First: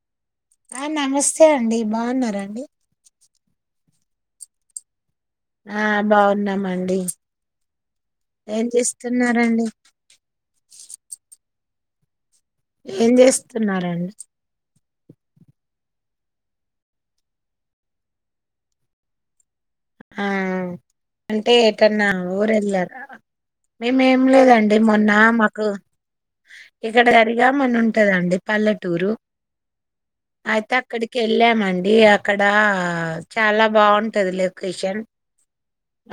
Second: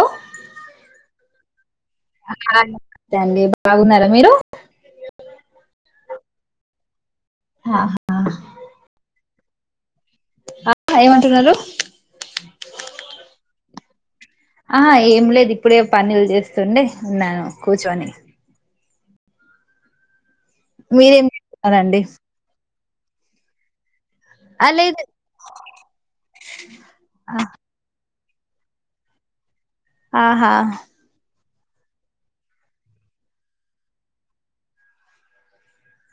అ ఆ నమస్తే అండి. బాగున్నారా అండి? అండి బాగున్నారా మీరు ఆ బాగున్నామండి. ఆ, ఏం చేస్తున్నా రండి? ఆ ఏమంటన్నారు? ఏం చేస్తున్నారండి? ఆహ ఏం లేదు. ఇప్పుడే పనులు చేస్తుండే. ఉన్నాను. కూర్చొని. ఆ మీరేం అంటే చేస్తున్నారండి ఎక్కన్నా ఊరెళ్ళారు. మీ మేం ఆ లేదండి. లేదు మొన్న మాకు ఇక్కడ గరిగాం అనుంటదండి. పల్లటూరు. ఆహా ఆయితే అక్కడికె వెళ్ళామండి. అక్కడ, చాలా బాగుంటది లే. క్రిషన్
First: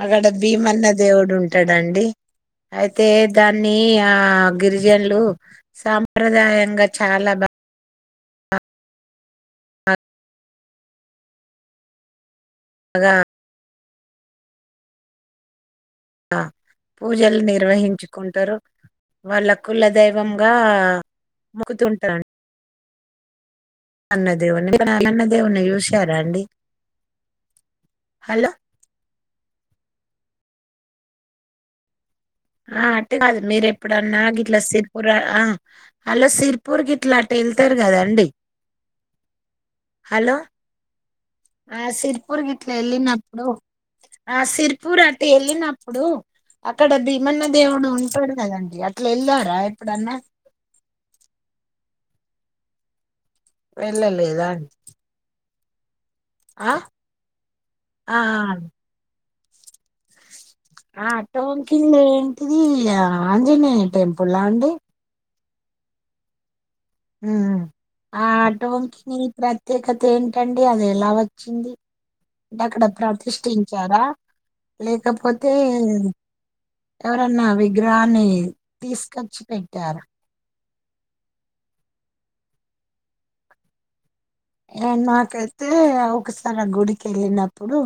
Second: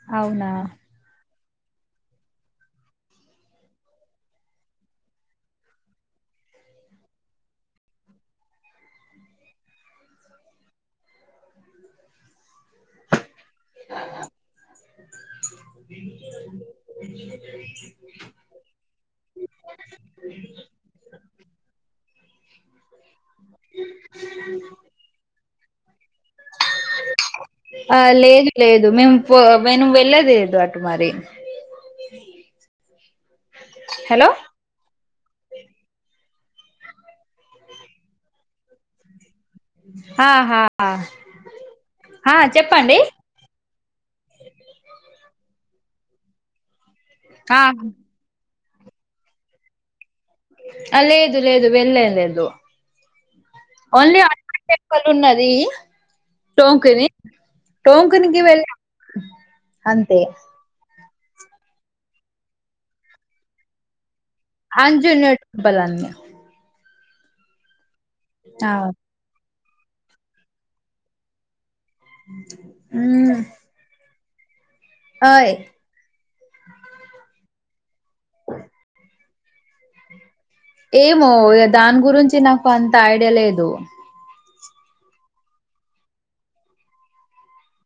అదే ఆడ అవునా భీమన్న దేవుడు ఉన్ ఉంటడండి. అయితే, దాన్ని ఆ గిరిజనులు సాంప్రదాయంగా చాలా బా బాగా అగా ఆ పూజలు నిర్వహించుకుంటారు. వాళ్ళ కులదైవంగా ముకుతుంటారు. అన్న దేవున్ని [unintelligible] లన్న దేవున్ ని చూస్ ఆ హలో లేదు లేదు మేము పో వెను వెళ్ళలేదు అటు మరి ఆ అట్టగాదు. మీరెప్పుడన్నా హలో గిట్లా సిర్పుర, ఆ అలో సిర్పూర్ గిట్ల అటెళ్తారు కదండి! హలో ఆహా ఆ ఆ, సిర్పూర్ గిట్ల చెప్పండి ఎళ్ళినప్పుడు, ఆ సిర్పూర్ అట్ వెళ్ళినప్పుడు అక్కడ బి మన్న ఆ, దేవుడు ఉంటాడు కదండి అట్లా వెళ్లారా ఎప్పుడన్న ఆ లేదు లేదు వెళ్ళం లేదు ఓన్లీ వెళ్ళలేదా హనుమాన్ అండి టెంపుల్ ఉన్నది ఆ టోంకని ఆ టోంకనికివళ అంతే ఆ టోంకిల్ ఏంటిది ఆ ఆంజనేయ టెం అంజన్నడు బలాన్ని ఊ ఆటో ఆ వానికి మిమిత్ర ప్రత్యేకత ఏంటండి అది ఎలా వచ్చింది అక్కడ మ్మ్ ప్రతిష్ఠించారా ఆ లేకపోతే ఎవరన్నా వి రాని తీసు ఖచ్చు పెట్టారు ఏమో ఇగ దాని గురించి నాకు అంత ఐడియా లేదు నాకైతే ఒకసారి ఆ గుడికి వెళ్ళినప్పుడు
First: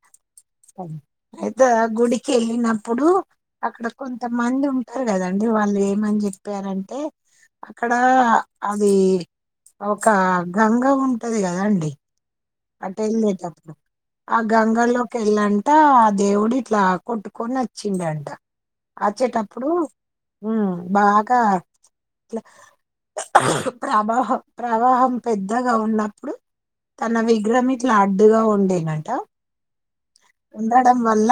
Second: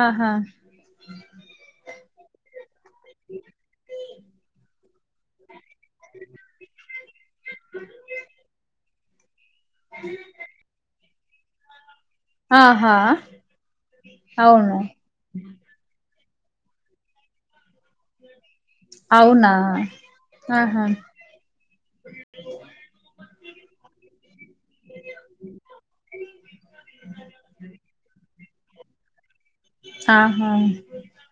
ఆహా అయితే ఆ గుడి కెళ్ళినం ఇప్పుడు అక్కడ కొంతమంది ఉంటారు కదండి వాళ్ళు ఏమని చెప్పారంటే అక్కడ అది ఒకా గంగ ఉం అదే కదా అండి ఆహా అటు వెళ్లేేటప్పుడు ఆ అవును గంగలోకి వెళ్ళంటా దేవుడు ఇట్లా కొట్టుకొని వచ్చిండంట అవునా అచ్చేటప్పుడు ఆహా బాగా ప్రవాహ ప్రవాహం పెద్దగా ఉన్నప్పుడు తన వి [unintelligible] ఇట్లా అడ్డుగా ఉ ముందేనంట ఆహా ఉండడం వల్ల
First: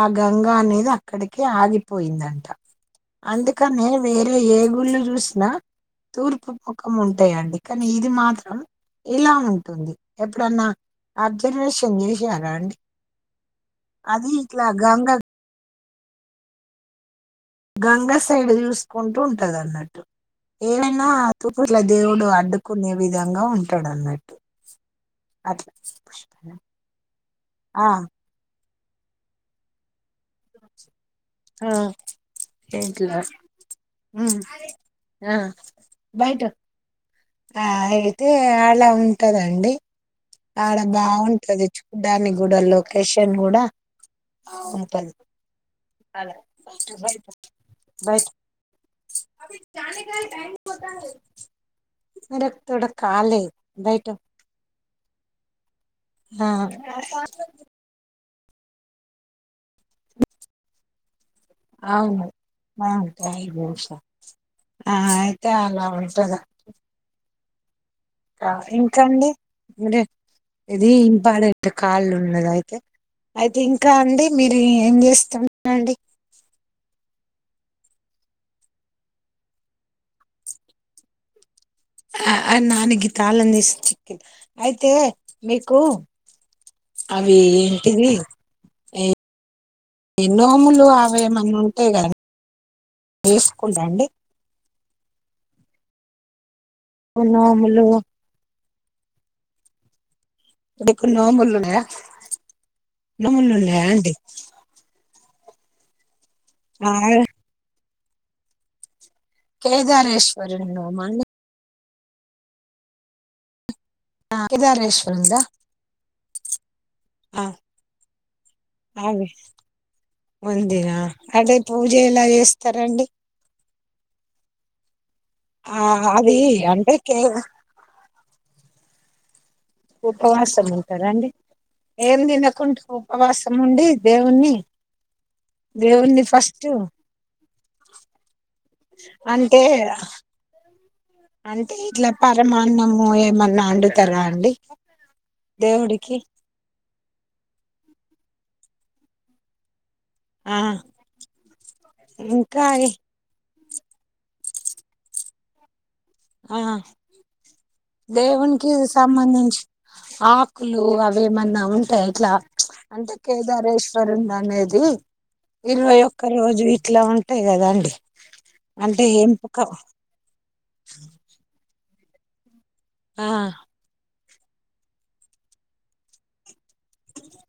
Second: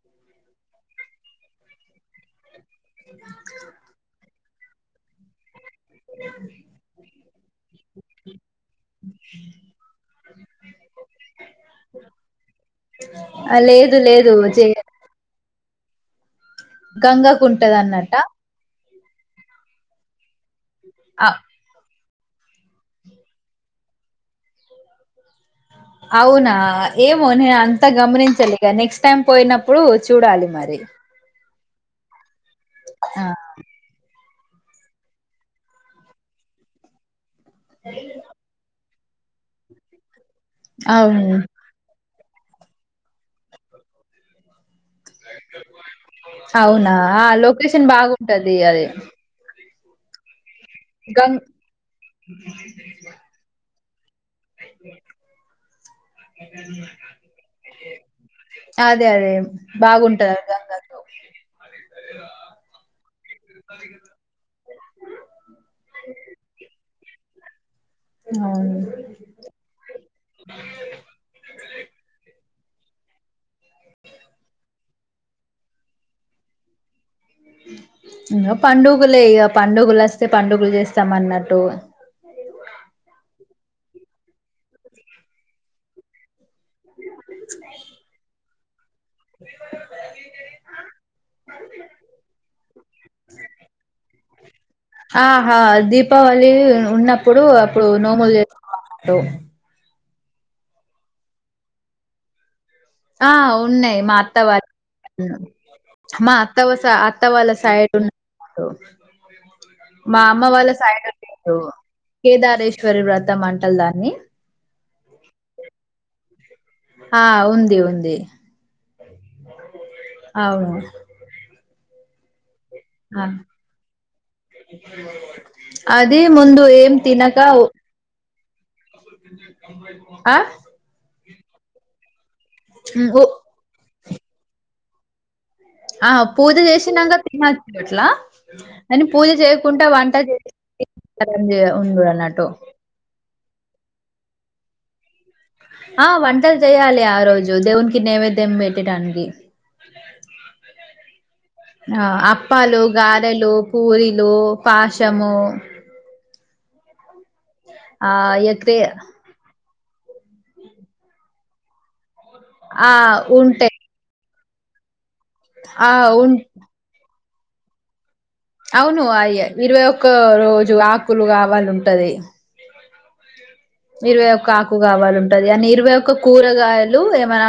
ఆ గంగా అనేది అక్కడికే ఆగిపోయిందంట అందుకనే ఏమి ఏ గుళ్ళు చూసిన తూర్పు ముఖం ఉంటాయండి కానీ ఇది మాత్రం ఇలా ఉంటుంది ఎప్పుడన్నా అబ్జర్వేషన్ చేశారా అండి ఆ లేదు అది లేదు ఇట్లా గంగ గంగా గంగా సైడ్ చూసి కుంటూ ఉంటది అన్నట్టు ఏన్నా అ తూపర్ల దేవుడు అడ్డుకునే విధంగా ఉంటాడన్నట్టు అవునా ఏమో న ఆ అంతా గమనించలే ఇ నెక్స్ట్ టైం పోయినప్పుడు చూడాలి మరి ఆ ఏలా ఆ మ్ మ్ బయట ఆ అయితే ఆళ ఉ ఉంటదండి అడ అవును బాగుంటదిచ్చుకు దాని కూడా లోకేషన్ కూడా అలా అవునా లొకేషన్ బాగుంటది అది కా కా బ్యాంక్ గంగ్ అరే తడ కల్ బయట ఆ అదే అదే బాగుంటంది గంగాతో అవును బ ఉంటా ఆ అయితే అలా ఉంటందా అవును ఇంకాండి ఇరిే ఇది ఇంపార్టెంట్ కాళ్ళు ఉన్నద అయితే ఓకే అయితే ఇంకా అండి మీరు ఏం చేస్తునండి పండుగలే పండుగలు వస్తే పండుగలు చేస్తామ అన్నట్టు చిక్ అయితే మీకు అవి ఏంటిది ఎ నోములు అవైమన్నా ఉంటాయి కద తీసుకుంటాండి ఆహా దీపావళి ఉన్నప్పుడు నోములు అప్పుడు నోములు చేస్త ట ఇకున్నా బళన్నా ఆ ఉన్నాయి్ మా అత్తవారి అ మా అత్తవస ఆ అత్తవ వాళ్ళ సైడ్ ఉన్న మా అమ్మ కేదారేశ్వరుని వాళ్ళ సాయ నోమా అండి కేదారేశ్వరి వ్రతం మంటల్ దార కేదారేశ్వర్ంద ఆ ఉంది ఉంది అ అవును ముందిన అదే పూజ ఎలా ఎ ఆ అది ముందు ఏం అంటే కే తినక ఆ ఉపవాసం ఉంటారా అండి ఏం తినం కుంటూ ఉపవాసం ఉండి దేవుణ్ణి ఆ దేవుణ్ణి పూజ ఫస్ట్ చేసినాక తినొచ్చు అట్లా అని పూజ అంటే చేయకుండా వంట చేసి అంటే ఉండు ఇట్లా అన్నట్టు పరమాన్నము ఏమన్నా వండుతరా అండి ఆ దేవుడికి వంటలు చెయ్యాలియా ఆ రోజు దేవున్కి నైవేద్యం బెట్టేటడానికి ఆ ఆ ఇంకా అప్పాలు ఏ- గారెలు పూరిలు పాశము ఆ ఆ దేవునికి ఎక్రే సంబంధించి ఆకులు అవి ఏమన్నా ఉంటే ఇట్లా ఆ అంటే ఉంటాయి కేదారేశ్వరుణ్ణా అనేది ఆ ఇరవై ఒక్క ఉ రోజు ఇట్లా ఉంట గ అదా అండి అవును అయ్యో ఇరవై ఒక్క రోజు ఆకు లు గావాలి ఉంటది ఆ ఇరవై ఒక ఆకు గావాల ఉంటది అని ఇరవై ఒక్క కూరగాయలు ఏమైనా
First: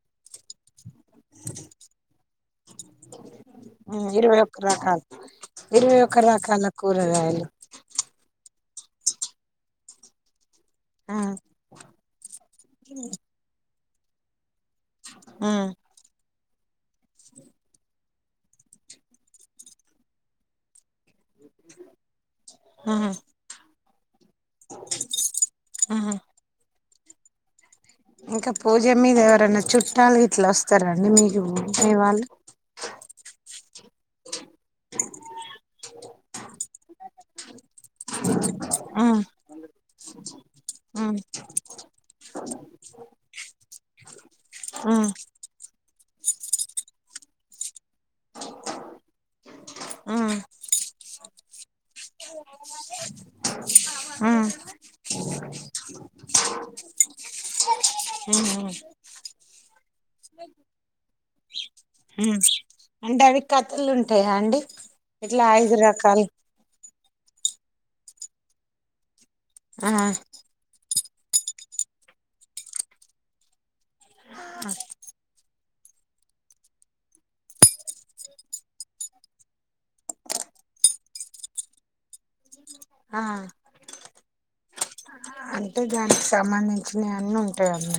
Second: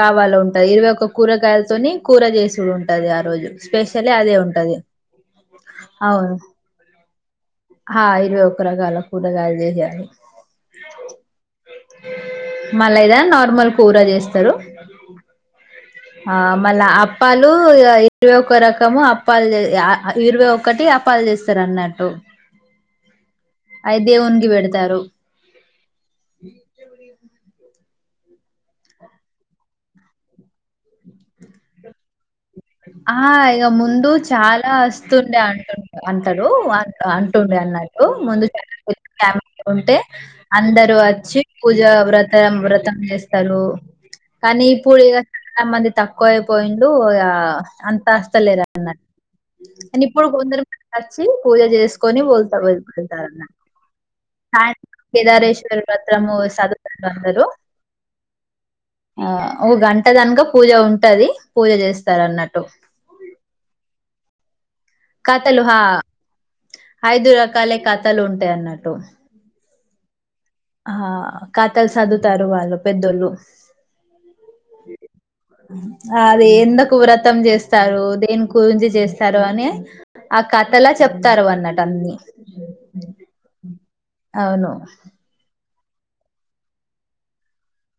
కావాల ఉంటది ఇరవై ఒక కూరగాయలతోని కూర చేసిడు ఉంటది ఆ రోజు ఉమ్, స్పెషలీ అదే ఇరవై ఒక్క ఉంటది రకాలు ఇరవై ఒక్క అవును రకాల కూరగాయలు హ ఇరవై ఒక రగాల కూరగాయల్ దే జేయాలి మళ్ళ ఇదా నార్మల్ కూరా జెస్తారు ఆ ఆ మళ్ళా అప్పాలు ఇరవై ఒక రకము అప్పాలు ఇరవై ఒకటి అ ప్పాలు చేస్తారు అన్నట్టు ఐద్ దేవునికి బెడతారు ఇంకా పూజ మీద ఎవరైనా చుట్టాలు ఇట్లా వస్తార అండి మీకు మీ వాళ్ళు ఆ ఇగ ముందు చాలా వస్తుండే అంటు అంటారు అ అంటుండే అన్న ముందు [unintelligible] ఉంటే అందరు వచ్చి పూజ వ్రతం వ్రతం చెస్తారు కానీ ఇప్పుడు ఇగ చాలా మంది తక్కువ అయిపోయిండు [unintelligible] అంతా అస్తలేరా అన అండ్ ఇప్పుడు కొందరు టచ్ ని పూజ చేస్ కొని పోల్తారు వెల్తుంటారు సాయంత్రం కేదారేశ్వరి వత్రము సదువుతారు అందరు ఆ ఒక గంట దనక పూజ ఉంటది పూజ జె అంటే అవి కథలు ఉంటాయా అండి ఇట్లా కాథలు హ ఐదు రకాలు అయిదు రకాలే కథలు ఉంటాయి అన్నట్టు ఆ ఆ కథలు చదువుతారు వాళ్ళు పెద్దోళ్ళు ఓ అది ఎందుకు వ్రతం చేస్తారు దేని గురించి చేస్తారు అని ఆ కథలా చెప్తారు వాళ్లు అటన్ని ఆ అవును అంటే దానికి సంబంధించినవి అన్నీ ఉంటాయి అన్న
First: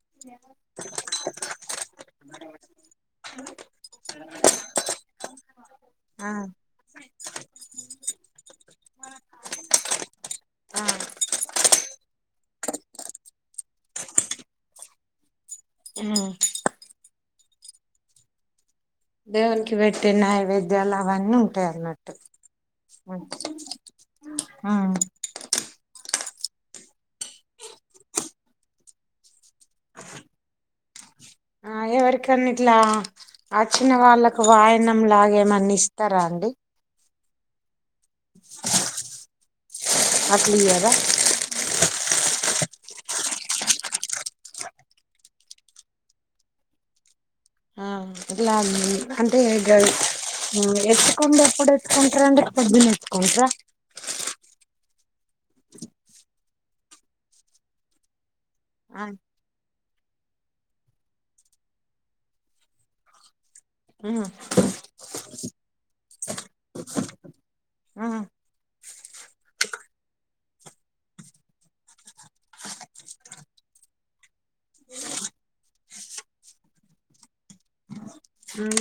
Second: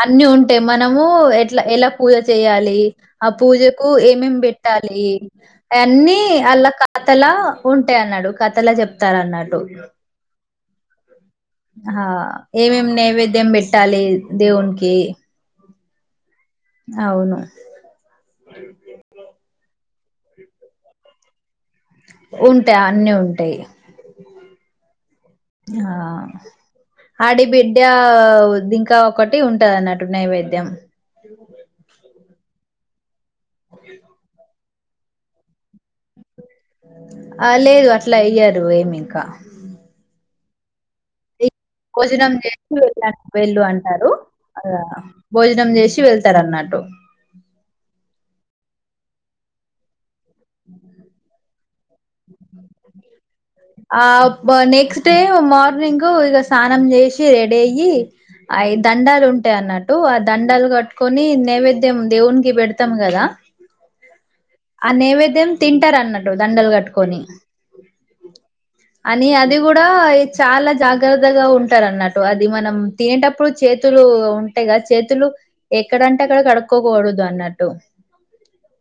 అన్ని ఉంటాయి మనము ఎట్లా ఎలా పూజ చేయాలి ఆ పూజకు ఏమేమి బెట్టాలి అయన్నీ అలా కథలా ఉంటాయి అన్నాడు కథలా చెప్ త్తారు అన్నట్టు ఆ హ ఏమేం నైవేద్యం బెట్టాలి దేవునికి అవును దేవునికి పెట్టి నైవేద్యాలు అవన్నీ ఉంటాయ్ అన్న ఉంటె అన్ని ఉంటాయ్ ఆ ఆ ఆడి బిడ్డా ఇంక ఒకటి ఉంటది అన్నట్టు నైవేద్యం ఆ ఏవరికన్నీట్లా అచ్చిన వాళ్ళలకు వాయనం లాగేమన్న ఇస్తరా అండి ఆ లేదు అట్ ట్లా ఇయ్యారు ఏమి ఇంక అట్లియ్యార భోజనం చేసి వెళ్ళ వెళ్ళు అంటరు ఆ భోజనం జేషి వెళ్తారు అన్నట్టు ఇలా అంటే గ ఉమ్ ఎతుకండు ఎప్పుడేత్ ఉంట్రండి ద్దున ఎత్తుకుంట్ర క్స్ట్ డే మార్నింగు ఇగ స్నానం జెషి రెడీ అయ్యి అయ్ ఆ దండాలు ఉంటాయన్నట్ ట్టు ఆ దండలు కట్టుకొని నైవేద్యం దేవునికి పెడ్తాం గదా ఉ తింటరన్నట్టు దండలు గట్టుకొని ఆ అని అది గుడా చాలా జాగ్రద్దగా ఉంటారన్నట్టు అది మనం తినేటప్పుడు చేతులు ఉంటాయ్గద చేతులు ఎక్కడంటే అక్కడ కడుక్కోకూడదు అన్నట్టు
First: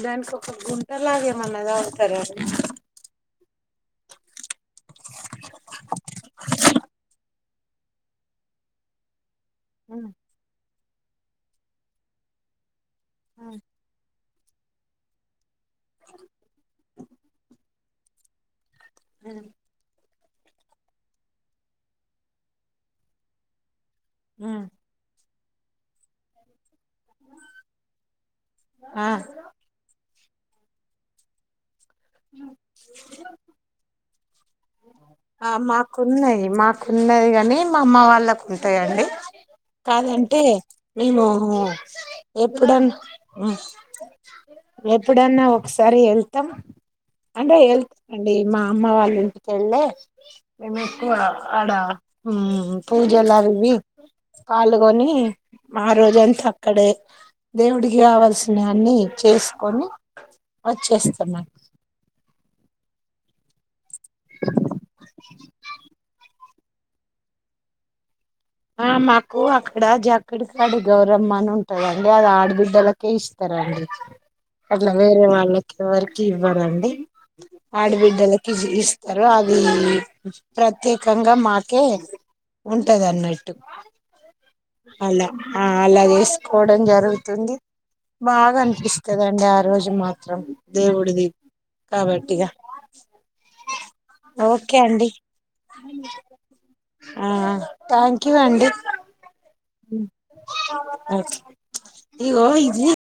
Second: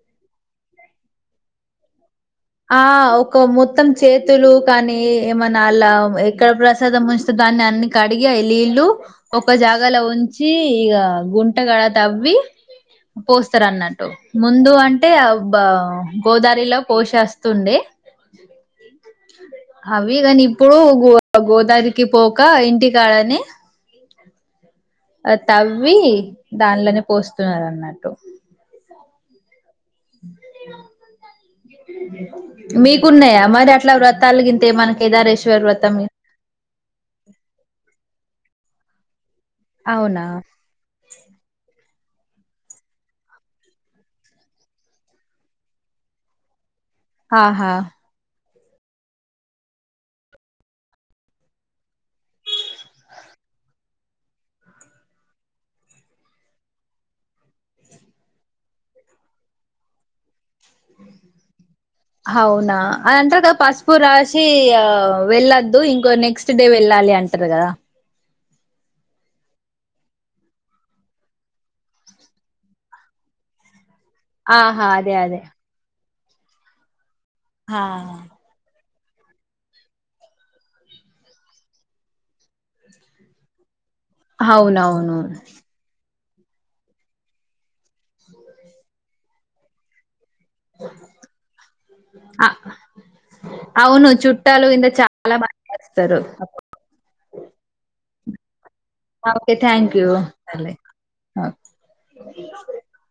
దాన్కి ఒక గుంటలాగ ఏమన్నాదవుతారాడి ఆ ఒక మొత్తం చేతులు కానీ ఏమన్న అల్లా ఎక్కడ ప్రసాదం ఉంచతె దాన్ని అన్ని కడిగి లీళ్ళు ఒక జాగాలో ఉమ్ ఉంచి ఇక గుంటగాడ తవ్వి ఉమ్ పోస్తరన్నట్టు ముందు అంటే బా గోదారిలో పోశస్ స్తుండే ఉమ్ అవి గని ఇప్పుడు గోదారికి పోక ఇంటి కాడనె ఉ అ తవ్వి దాన్లోనే పోస్తున్నారన్నట్టు అ మీకున్నయా మరట్ల వ్రతాలుగింతే మన ఆ కేదారేశ్వర వ్రతం మాకున్నయ్ మాకున్నది గని మమ్మ వాళ్ళకు ఉంటయండి అవునా కాదంటే మేమూ ఎప్పుడన్ ఎప్పుడన్నా ఒకసారి ఎళ్తం అంటే ఆహా హెల్త్ రండి మామ్మ వాళ్ళంటికెళ్ళే మేముట్ ఆడ ఉమ్ పూజలవ్వి పాల్గొని ఆ రోజంతా అక్కడే దేవుడికి కావాల్సినన్ని చేస్కోని ఒచ్చేస్తం ఔనా అంటరు గ పస్ ప్పు రాశి ఆ వెళ్ళద్దు ఇంకో నెక్స్ క్స్ట్ డే వెళ్ళాలి అంటరు గదా అ మాకు అక్కడ జక్కడికాడి గౌరమ్మ అని ఉంటదండి అది ఆడబిడ్డలకే ఇస్తరండి ఆహా అట్ల అదే వేరే అదే వాళ్ళకేవర్ ఇవ్వాలండి హా ఆడుబిడ్డల్ కిజ్ ఇస్ స్తారు అది ప్రత్యేకంగా మాకే ఉంటందన్నట్టు ట్టు అవునవును అలా ఆ అలాగే కోవడం జరుగుతుంది బాగా అనిపిస్తుందండి ఆ రోజు మాత్ త్రం దేవుడిది కాబట్టిగా ఆ అవును చుట్టాలు ఓకే ఇంత అండి చాలా మంది వస్తారు ఆ థ్యాంక్ కీవండి ఓకే థ్యాంక్ యూ సరే ఓకే ఒకే ఇగో ఇది